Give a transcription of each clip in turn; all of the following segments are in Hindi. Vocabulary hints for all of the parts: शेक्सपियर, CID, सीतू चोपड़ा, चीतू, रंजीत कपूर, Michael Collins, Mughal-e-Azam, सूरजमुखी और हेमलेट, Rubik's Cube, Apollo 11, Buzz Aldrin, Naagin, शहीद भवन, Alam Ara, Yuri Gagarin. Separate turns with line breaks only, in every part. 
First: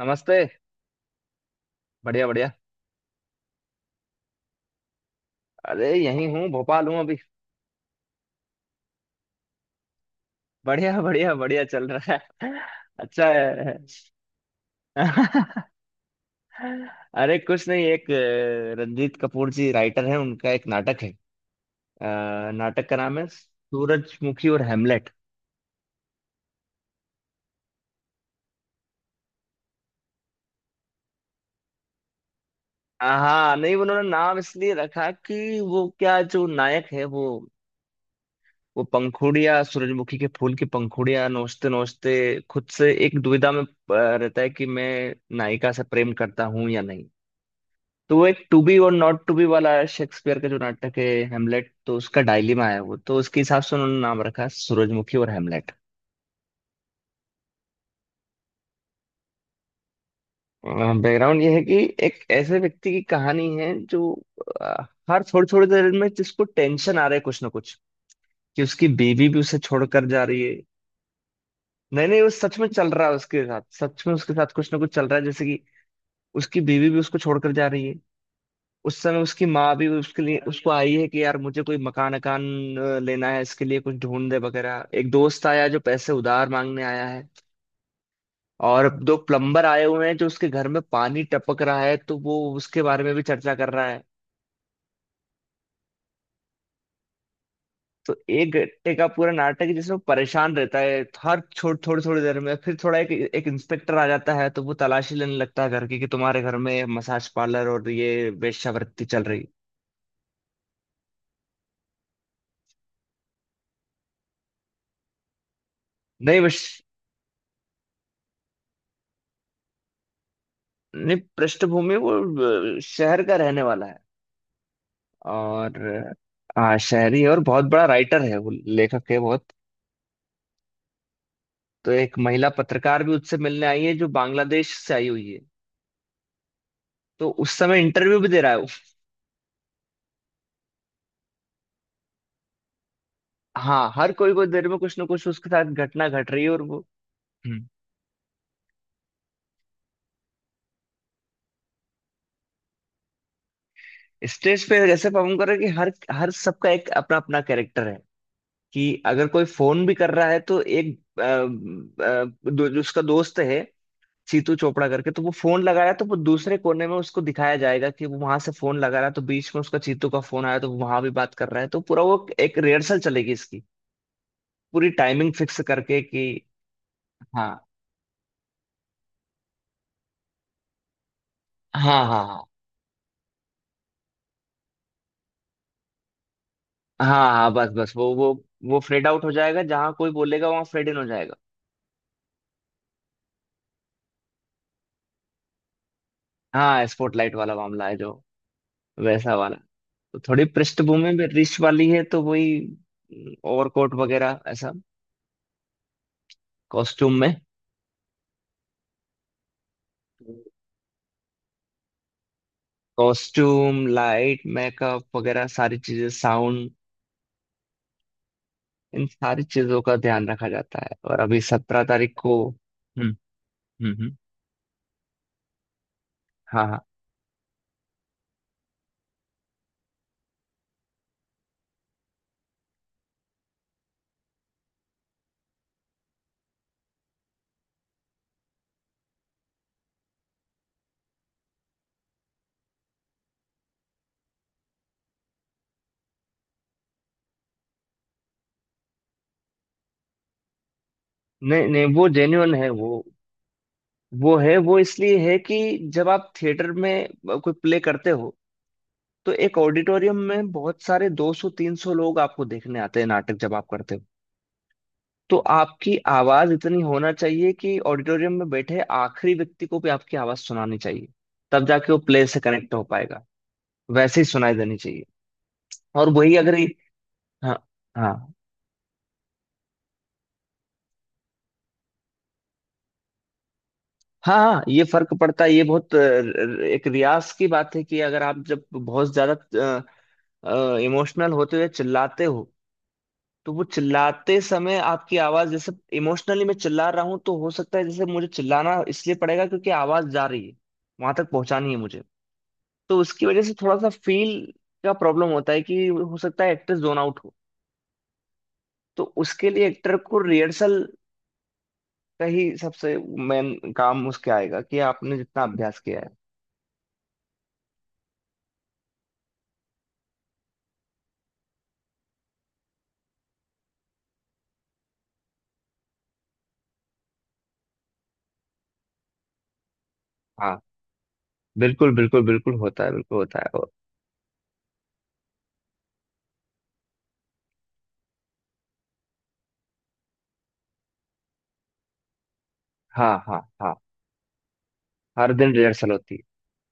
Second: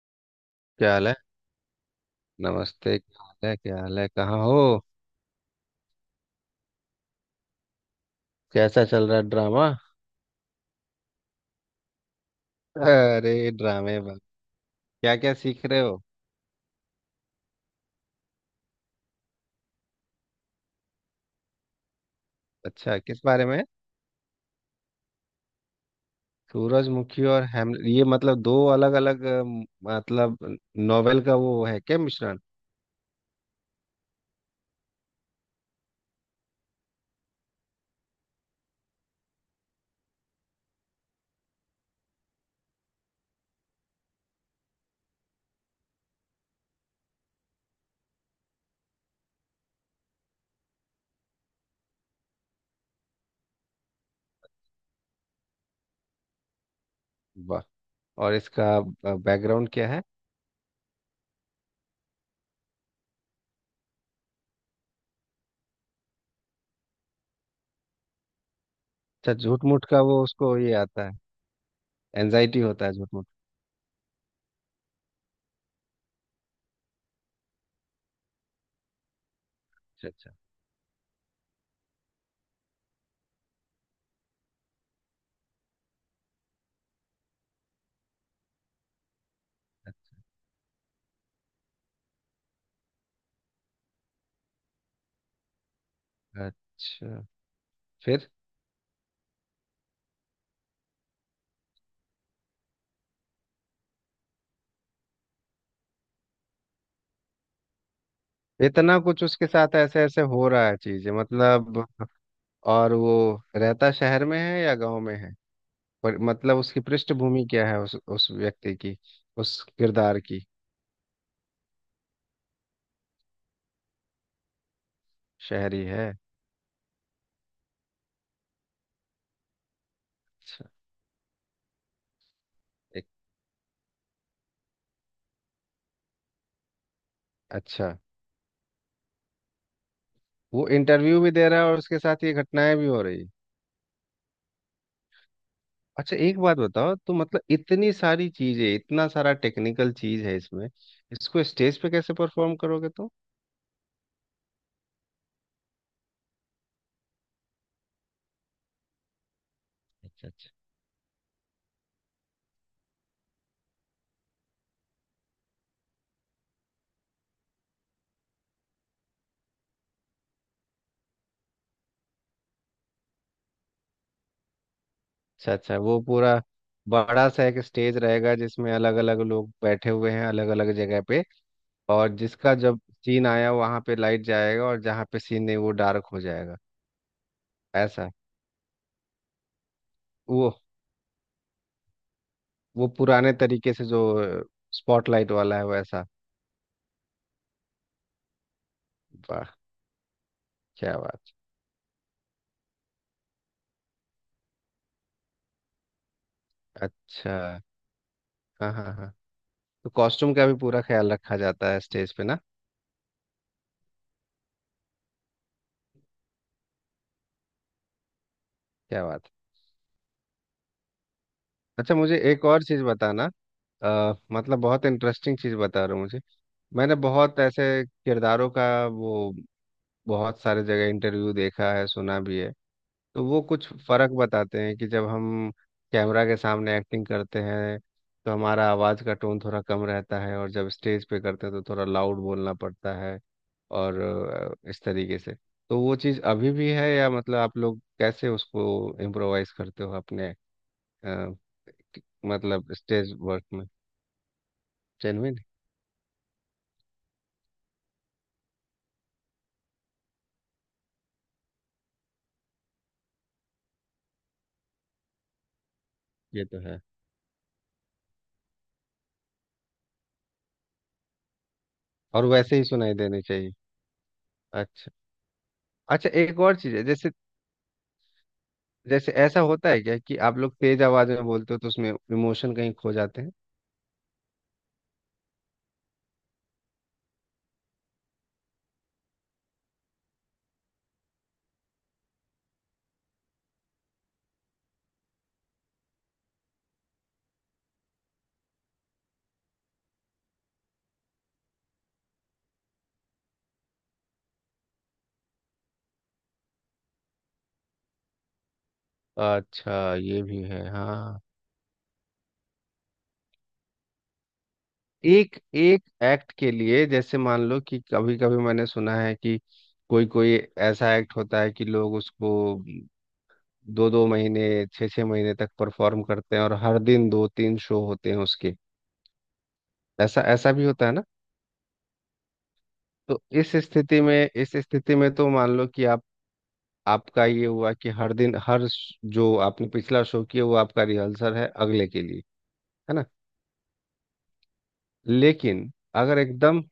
नमस्ते।
क्या हाल है
बढ़िया बढ़िया।
नमस्ते, क्या हाल है? कहाँ हो?
अरे, यहीं हूँ, भोपाल हूँ अभी।
कैसा चल रहा है ड्रामा?
बढ़िया बढ़िया बढ़िया चल रहा है। अच्छा
अरे,
है।
ड्रामे बा क्या क्या सीख रहे हो?
अरे कुछ नहीं, एक रंजीत कपूर जी राइटर हैं, उनका एक नाटक है। नाटक का
अच्छा,
नाम
किस
है
बारे में?
सूरजमुखी और हेमलेट।
सूरजमुखी और हेमलेट, ये मतलब दो अलग अलग, मतलब नोवेल का वो है क्या, मिश्रण?
हाँ, नहीं उन्होंने नाम इसलिए रखा कि वो क्या, जो नायक है वो पंखुड़ियाँ, सूरजमुखी के फूल की पंखुड़ियाँ नोचते नोचते खुद से एक दुविधा में रहता है कि मैं नायिका से प्रेम करता हूँ या नहीं। तो वो एक to be or not to be वाला शेक्सपियर का जो नाटक है हेमलेट, तो उसका डायलेमा है वो, तो उसके हिसाब से उन्होंने नाम रखा सूरजमुखी और हेमलेट।
वाह। और इसका बैकग्राउंड क्या है?
बैकग्राउंड ये है कि एक ऐसे व्यक्ति की कहानी है जो अ, हर थोड़ी थोड़ी देर में, जिसको टेंशन आ रहा है कुछ ना कुछ, कि उसकी बीवी
अच्छा,
भी उसे
झूठ मूठ का
छोड़कर
वो
जा रही है।
उसको ये आता है?
नहीं नहीं, वो सच
एनजाइटी
में
होता
चल
है
रहा
झूठ
है
मूठ?
उसके साथ, सच में उसके साथ कुछ ना कुछ चल रहा है, जैसे कि उसकी बीवी भी उसको छोड़कर जा रही है। उस समय उसकी माँ भी उसके
अच्छा
लिए उसको आई है कि यार, मुझे कोई मकान अकान लेना है, इसके लिए कुछ ढूंढ दे वगैरह। एक दोस्त आया जो पैसे उधार मांगने आया है, और दो प्लम्बर आए हुए हैं, जो उसके घर में पानी टपक रहा है तो वो उसके बारे में भी चर्चा कर रहा है।
अच्छा। अच्छा।
तो
फिर?
एक घंटे का पूरा नाटक है जिसमें वो परेशान रहता है हर छोड़ थोड़ी थोड़ी देर में, फिर थोड़ा एक एक इंस्पेक्टर आ जाता है तो वो तलाशी लेने लगता है घर की कि तुम्हारे घर में मसाज पार्लर और ये
इतना
वेश्यावृत्ति चल
कुछ
रही।
उसके साथ ऐसे ऐसे हो रहा है चीजें, मतलब? और वो रहता शहर में है या गांव में है? पर
नहीं,
मतलब उसकी
बस।
पृष्ठभूमि क्या है, उस व्यक्ति की, उस किरदार की?
नहीं, पृष्ठभूमि वो शहर का रहने वाला है, और
शहरी है।
हाँ, शहरी है और बहुत बड़ा राइटर है वो, लेखक है बहुत।
अच्छा।
तो एक महिला पत्रकार
एक।
भी उससे मिलने आई है जो बांग्लादेश से आई हुई है। तो उस समय
अच्छा।
इंटरव्यू भी दे रहा है वो।
वो इंटरव्यू भी दे रहा है और उसके साथ ये घटनाएं भी हो रही है?
हाँ, हर कोई को देर में कुछ ना कुछ उसके साथ घटना
अच्छा,
घट
एक
रही है
बात
और वो
बताओ तो, मतलब
हम्म
इतनी सारी चीजें, इतना सारा टेक्निकल चीज है इसमें, इसको स्टेज पे कैसे परफॉर्म करोगे तुम?
स्टेज पे ऐसे परफॉर्म कर रहा है कि हर हर सबका एक अपना अपना कैरेक्टर है। कि अगर कोई फोन भी कर
अच्छा।
रहा है
अच्छा।
तो एक दो, जो उसका दोस्त है सीतू चोपड़ा करके, तो वो फोन लगाया तो वो दूसरे कोने में उसको दिखाया जाएगा कि वो वहां से फोन लगा रहा है। तो बीच में उसका चीतू का फोन आया तो वो वहां भी बात कर रहा है। तो पूरा वो एक रिहर्सल चलेगी इसकी, पूरी टाइमिंग
अच्छा
फिक्स
अच्छा,
करके
वो
कि
पूरा बड़ा सा एक
हाँ
स्टेज रहेगा जिसमें अलग अलग लोग बैठे हुए हैं अलग अलग जगह पे,
हाँ
और
हाँ, हाँ
जिसका जब सीन आया वहां पे लाइट जाएगा और जहां पे सीन नहीं वो डार्क हो जाएगा,
हाँ हाँ, बस बस
ऐसा?
वो फेड आउट हो जाएगा, जहां कोई बोलेगा
वो
वहां फेड इन हो जाएगा।
वो पुराने तरीके से जो स्पॉटलाइट वाला है, वैसा।
हाँ, स्पॉटलाइट वाला मामला है जो, वैसा
वाह।
वाला। तो थोड़ी
क्या
पृष्ठभूमि में
बात।
रिच वाली है, तो वही ओवरकोट वगैरह ऐसा, कॉस्ट्यूम
अच्छा।
में।
हाँ हाँ हाँ, तो कॉस्ट्यूम का भी पूरा ख्याल रखा जाता है स्टेज पे ना।
कॉस्ट्यूम, लाइट, मेकअप वगैरह सारी चीजें, साउंड,
क्या
इन
बात।
सारी चीजों का ध्यान रखा जाता है। और अभी 17
अच्छा,
तारीख
मुझे
को।
एक और चीज़ बताना।
हम्म हम्म।
मतलब बहुत इंटरेस्टिंग चीज़ बता रहे हो मुझे।
हाँ हाँ।
मैंने बहुत ऐसे किरदारों का वो, बहुत सारे जगह इंटरव्यू देखा है, सुना भी है। तो वो कुछ फर्क बताते हैं कि जब हम कैमरा के सामने एक्टिंग करते हैं तो हमारा आवाज़ का टोन थोड़ा कम रहता है, और जब स्टेज पे करते हैं तो थोड़ा लाउड बोलना पड़ता है। और इस तरीके से, तो वो चीज़ अभी भी है, या मतलब आप लोग कैसे उसको इम्प्रोवाइज करते हो अपने? अ,
नहीं नहीं, वो जेन्युइन है
मतलब
वो।
स्टेज वर्क में।
वो है, वो इसलिए है
जेनविन।
कि जब आप थिएटर में कोई प्ले करते हो तो एक ऑडिटोरियम में बहुत सारे 200 300 लोग आपको देखने आते हैं नाटक जब आप करते हो, तो आपकी
ये
आवाज
तो
इतनी
है।
होना चाहिए कि ऑडिटोरियम में बैठे आखिरी व्यक्ति को भी आपकी आवाज सुनानी चाहिए, तब जाके वो
और
प्ले से
वैसे ही
कनेक्ट हो
सुनाई देनी
पाएगा।
चाहिए।
वैसे ही सुनाई देनी
अच्छा।
चाहिए। और
अच्छा,
वही
एक और
अगर ये,
चीज़ है, जैसे,
हाँ हाँ
जैसे ऐसा होता है क्या कि आप लोग तेज आवाज में बोलते हो तो उसमें इमोशन कहीं खो जाते हैं?
हाँ हाँ, ये फर्क पड़ता है, ये बहुत एक रियाज की बात है, कि अगर आप जब बहुत ज्यादा इमोशनल होते हुए चिल्लाते हो तो वो चिल्लाते समय आपकी आवाज, जैसे इमोशनली मैं चिल्ला रहा हूँ, तो हो सकता है, जैसे मुझे चिल्लाना इसलिए पड़ेगा क्योंकि आवाज जा रही है, वहां तक पहुंचानी है मुझे, तो उसकी वजह से थोड़ा सा फील का प्रॉब्लम होता है कि हो सकता है एक्टर जोन आउट हो। तो उसके लिए
अच्छा,
एक्टर को
ये भी है
रिहर्सल
हाँ।
का ही सबसे मेन काम उसके आएगा, कि आपने
एक
जितना अभ्यास
एक
किया है।
एक्ट के लिए जैसे, मान लो कि, कभी कभी मैंने सुना है कि कोई कोई ऐसा एक्ट होता है कि लोग उसको दो दो महीने, छः छः महीने तक परफॉर्म करते हैं, और हर दिन दो तीन शो होते हैं उसके। ऐसा ऐसा
हाँ,
भी होता है ना?
बिल्कुल बिल्कुल बिल्कुल होता है, बिल्कुल
तो
होता है,
इस
और
स्थिति में, इस स्थिति में तो मान लो कि आप, आपका ये हुआ कि हर दिन, जो आपने पिछला शो किया वो आपका रिहर्सल है अगले के लिए, है ना?
हाँ हाँ हाँ, हर दिन
लेकिन
रिहर्सल होती
अगर
है।
एकदम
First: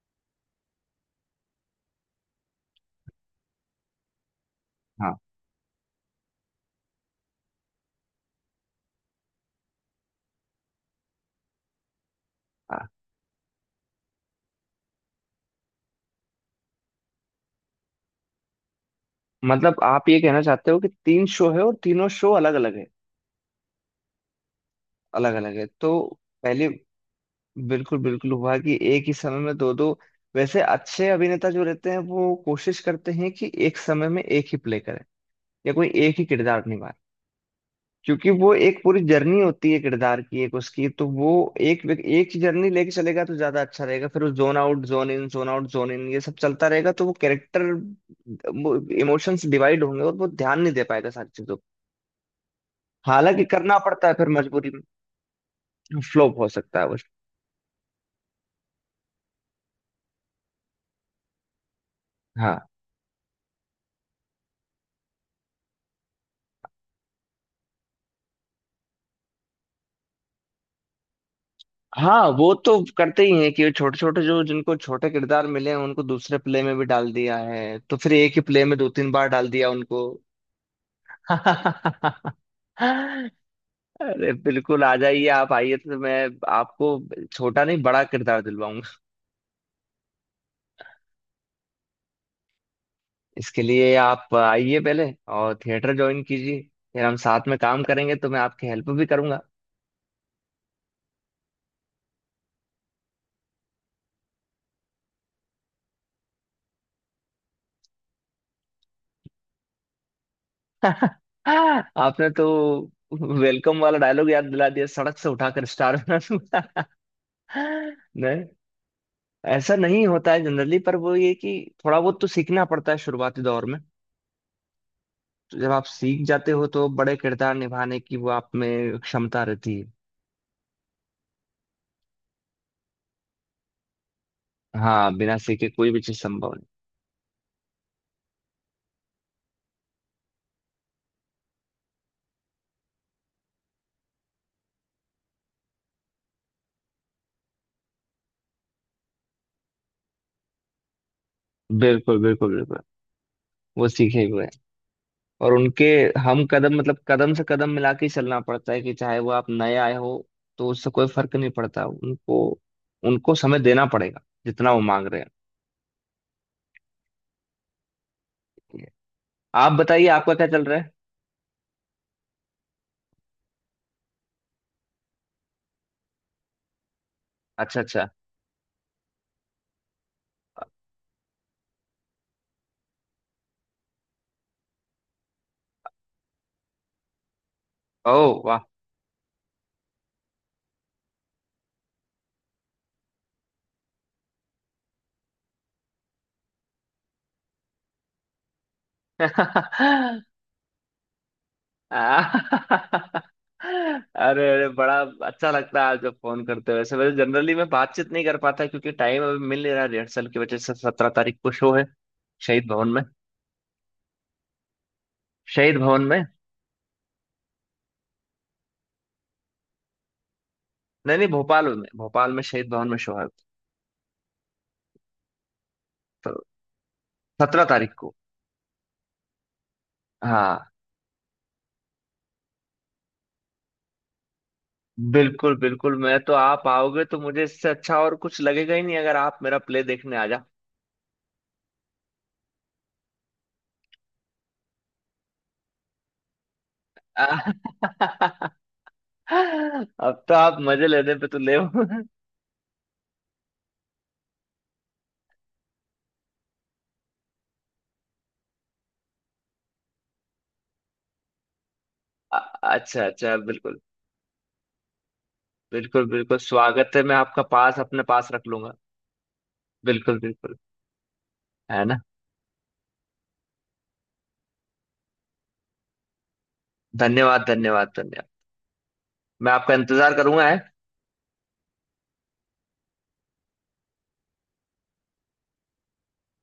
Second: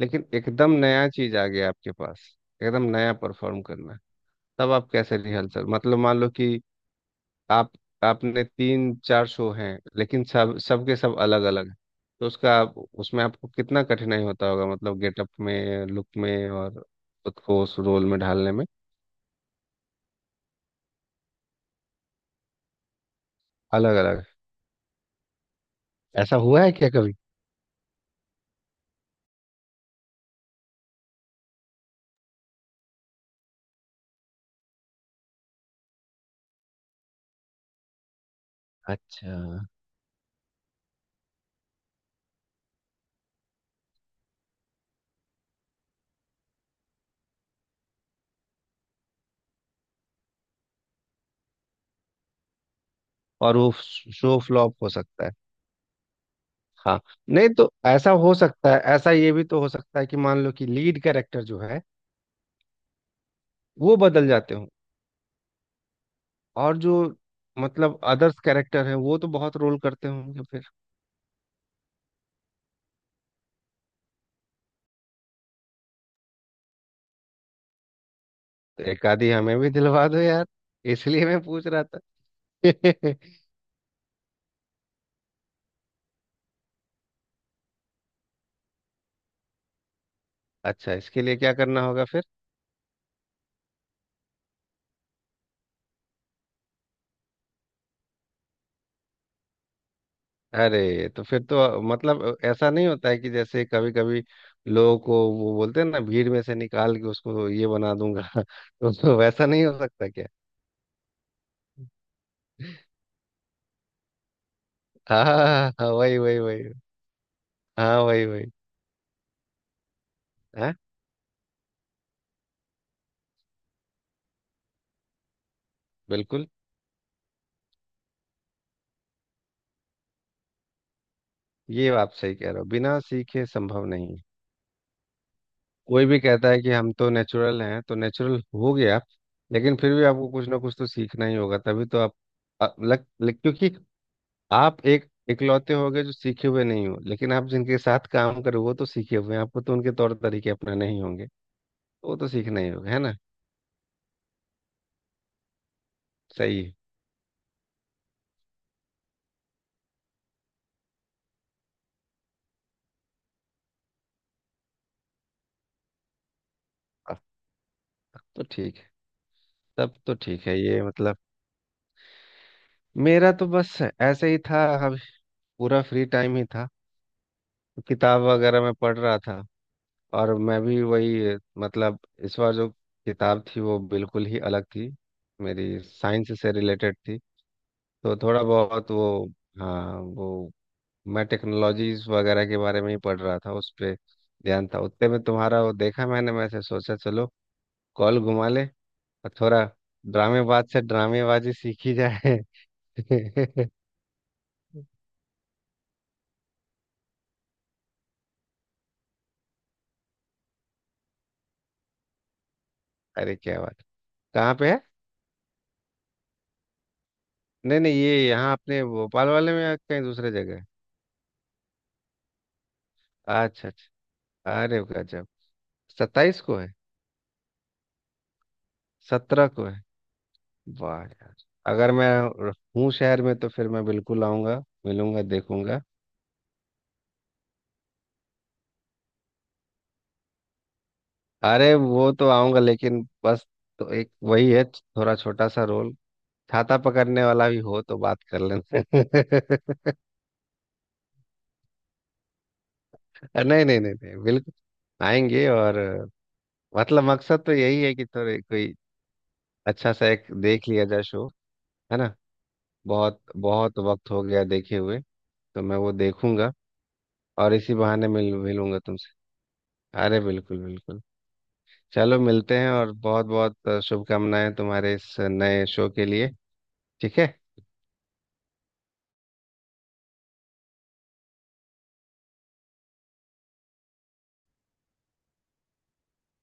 लेकिन एकदम नया चीज आ गया आपके पास, एकदम नया परफॉर्म करना है, तब आप
हाँ
कैसे रिहर्सल, मतलब मान लो कि आप आपने तीन चार शो हैं लेकिन सब सबके सब अलग अलग हैं, तो
हाँ,
उसमें आपको कितना कठिनाई होता होगा, मतलब गेटअप में, लुक में, और खुद को उस रोल में ढालने में।
मतलब आप ये कहना चाहते हो कि तीन शो है और तीनों शो अलग अलग है,
अलग अलग।
अलग अलग है तो।
ऐसा हुआ
पहले
है क्या कभी?
बिल्कुल बिल्कुल हुआ कि एक ही समय में दो दो, वैसे अच्छे अभिनेता जो रहते हैं वो कोशिश करते हैं कि एक समय में एक ही प्ले करें, या कोई एक ही किरदार निभाए, क्योंकि वो एक पूरी
अच्छा।
जर्नी होती है किरदार की, एक उसकी, तो वो एक एक जर्नी लेके चलेगा तो ज्यादा अच्छा रहेगा। फिर वो zone out zone in zone out zone in ये सब चलता रहेगा, तो वो कैरेक्टर, इमोशंस डिवाइड होंगे और वो ध्यान नहीं दे पाएगा सारी चीजों को। हालांकि
और वो
करना पड़ता है फिर
शो
मजबूरी
फ्लॉप
में।
हो सकता है?
फ्लॉप हो सकता है वो।
हाँ, नहीं तो ऐसा हो सकता है, ऐसा ये भी तो हो सकता है कि मान लो कि लीड कैरेक्टर जो है
हाँ
वो बदल जाते हो, और जो मतलब अदर्स कैरेक्टर है वो तो बहुत रोल करते होंगे फिर।
हाँ, वो तो करते ही हैं कि छोटे छोटे जो, जिनको छोटे किरदार मिले हैं उनको दूसरे प्ले में भी डाल दिया है, तो फिर एक ही प्ले में
तो
दो
एक
तीन बार
आधी
डाल
हमें
दिया
भी
उनको।
दिलवा दो यार, इसलिए मैं पूछ रहा था।
अरे, बिल्कुल आ जाइए, आप आइए तो मैं आपको छोटा नहीं, बड़ा किरदार दिलवाऊंगा।
अच्छा, इसके लिए क्या करना होगा फिर?
इसके लिए आप आइए पहले, और थिएटर ज्वाइन कीजिए, फिर हम साथ में काम करेंगे तो मैं आपकी हेल्प भी करूंगा।
अरे तो फिर तो मतलब ऐसा नहीं होता है कि जैसे कभी कभी लोगों को वो बोलते हैं ना, भीड़ में से निकाल के उसको ये बना दूंगा, तो वैसा नहीं हो सकता क्या?
आपने तो वेलकम वाला डायलॉग याद दिला दिया, सड़क
हाँ
से
हाँ हाँ,
उठाकर
हाँ, हाँ,
स्टार बना
वही वही वही।
दूंगा।
हाँ, वही
नहीं,
वही।
ऐसा नहीं होता है
हाँ
जनरली, पर वो ये कि थोड़ा बहुत तो सीखना पड़ता है शुरुआती दौर में, तो जब आप सीख
बिल्कुल,
जाते हो तो बड़े किरदार निभाने की वो आप में क्षमता रहती है।
ये आप सही कह रहे हो, बिना सीखे संभव नहीं है।
हाँ, बिना सीखे कोई भी
कोई भी
चीज
कहता
संभव।
है कि हम तो नेचुरल हैं तो नेचुरल हो गया, लेकिन फिर भी आपको कुछ ना कुछ तो सीखना ही होगा, तभी तो आप, क्योंकि आप एक इकलौते होगे जो सीखे हुए नहीं हो, लेकिन आप जिनके साथ काम करो वो तो सीखे हुए हैं, आपको तो उनके तौर तरीके अपनाने ही होंगे। तो वो
बिल्कुल
तो
बिल्कुल
सीखना ही
बिल्कुल,
होगा, है ना?
वो सीखे हुए हैं और उनके, हम
सही है।
कदम, मतलब कदम से कदम मिला के ही चलना पड़ता है, कि चाहे वो आप नए आए हो, तो उससे कोई फर्क नहीं पड़ता उनको, उनको समय देना पड़ेगा जितना वो मांग रहे हैं।
अब तो ठीक है।
आप
तब
बताइए,
तो
आपका क्या
ठीक है।
चल रहा
ये
है।
मतलब मेरा तो बस ऐसे ही था अभी, पूरा फ्री टाइम ही था,
अच्छा
तो
अच्छा।
किताब वगैरह मैं पढ़ रहा था। और मैं भी वही, मतलब इस बार जो किताब थी वो बिल्कुल ही अलग थी मेरी, साइंस से रिलेटेड थी,
ओ,
तो थोड़ा
वाह।
बहुत वो। हाँ वो, मैं टेक्नोलॉजीज वगैरह के बारे में ही पढ़ रहा था, उस पे ध्यान था। उतने में तुम्हारा वो देखा मैंने, मैं से सोचा चलो कॉल घुमा ले और थोड़ा ड्रामेबाज से ड्रामेबाजी सीखी जाए।
अरे अरे, बड़ा अच्छा लगता है आप जब फोन करते हो, वैसे वैसे जनरली मैं बातचीत नहीं कर पाता क्योंकि टाइम अभी मिल नहीं रहा रिहर्सल की वजह से। 17 तारीख को शो है। शहीद भवन में।
अरे क्या बात। कहाँ पे है?
शहीद भवन में।
नहीं नहीं, ये यहाँ अपने भोपाल वाले में या कहीं दूसरे जगह है?
नहीं नहीं, भोपाल में, भोपाल में शहीद भवन में शो है।
अच्छा। अच्छा अरे, गजब। 27
तो
को है?
17 तारीख को।
17 को है।
हाँ।
वाह यार। अगर मैं हूँ शहर में तो फिर मैं बिल्कुल आऊंगा, मिलूंगा,
बिल्कुल
देखूंगा।
बिल्कुल, मैं तो, आप आओगे तो मुझे इससे अच्छा और कुछ लगेगा ही नहीं, अगर आप मेरा प्ले देखने आ जा।
अरे वो तो आऊंगा, लेकिन बस तो एक वही है, थोड़ा छोटा सा रोल, छाता पकड़ने वाला भी हो तो बात कर लेना।
अब तो आप मजे लेने पे तो ले हो।
नहीं नहीं नहीं नहीं, बिल्कुल आएंगे। और मतलब मकसद तो यही है कि थोड़े कोई अच्छा सा एक देख लिया जाए शो, है ना?
अ- अच्छा
बहुत
अच्छा,
बहुत
बिल्कुल।
वक्त हो गया देखे हुए, तो मैं वो
बिल्कुल बिल्कुल
देखूंगा।
स्वागत है, मैं आपका
और इसी
पास अपने
बहाने
पास
मिल
रख लूंगा।
मिलूंगा तुमसे।
बिल्कुल
अरे
बिल्कुल,
बिल्कुल बिल्कुल।
है ना।
चलो मिलते हैं, और बहुत बहुत शुभकामनाएं तुम्हारे इस नए शो के लिए। ठीक
धन्यवाद
है।
धन्यवाद धन्यवाद। मैं आपका इंतजार करूंगा है।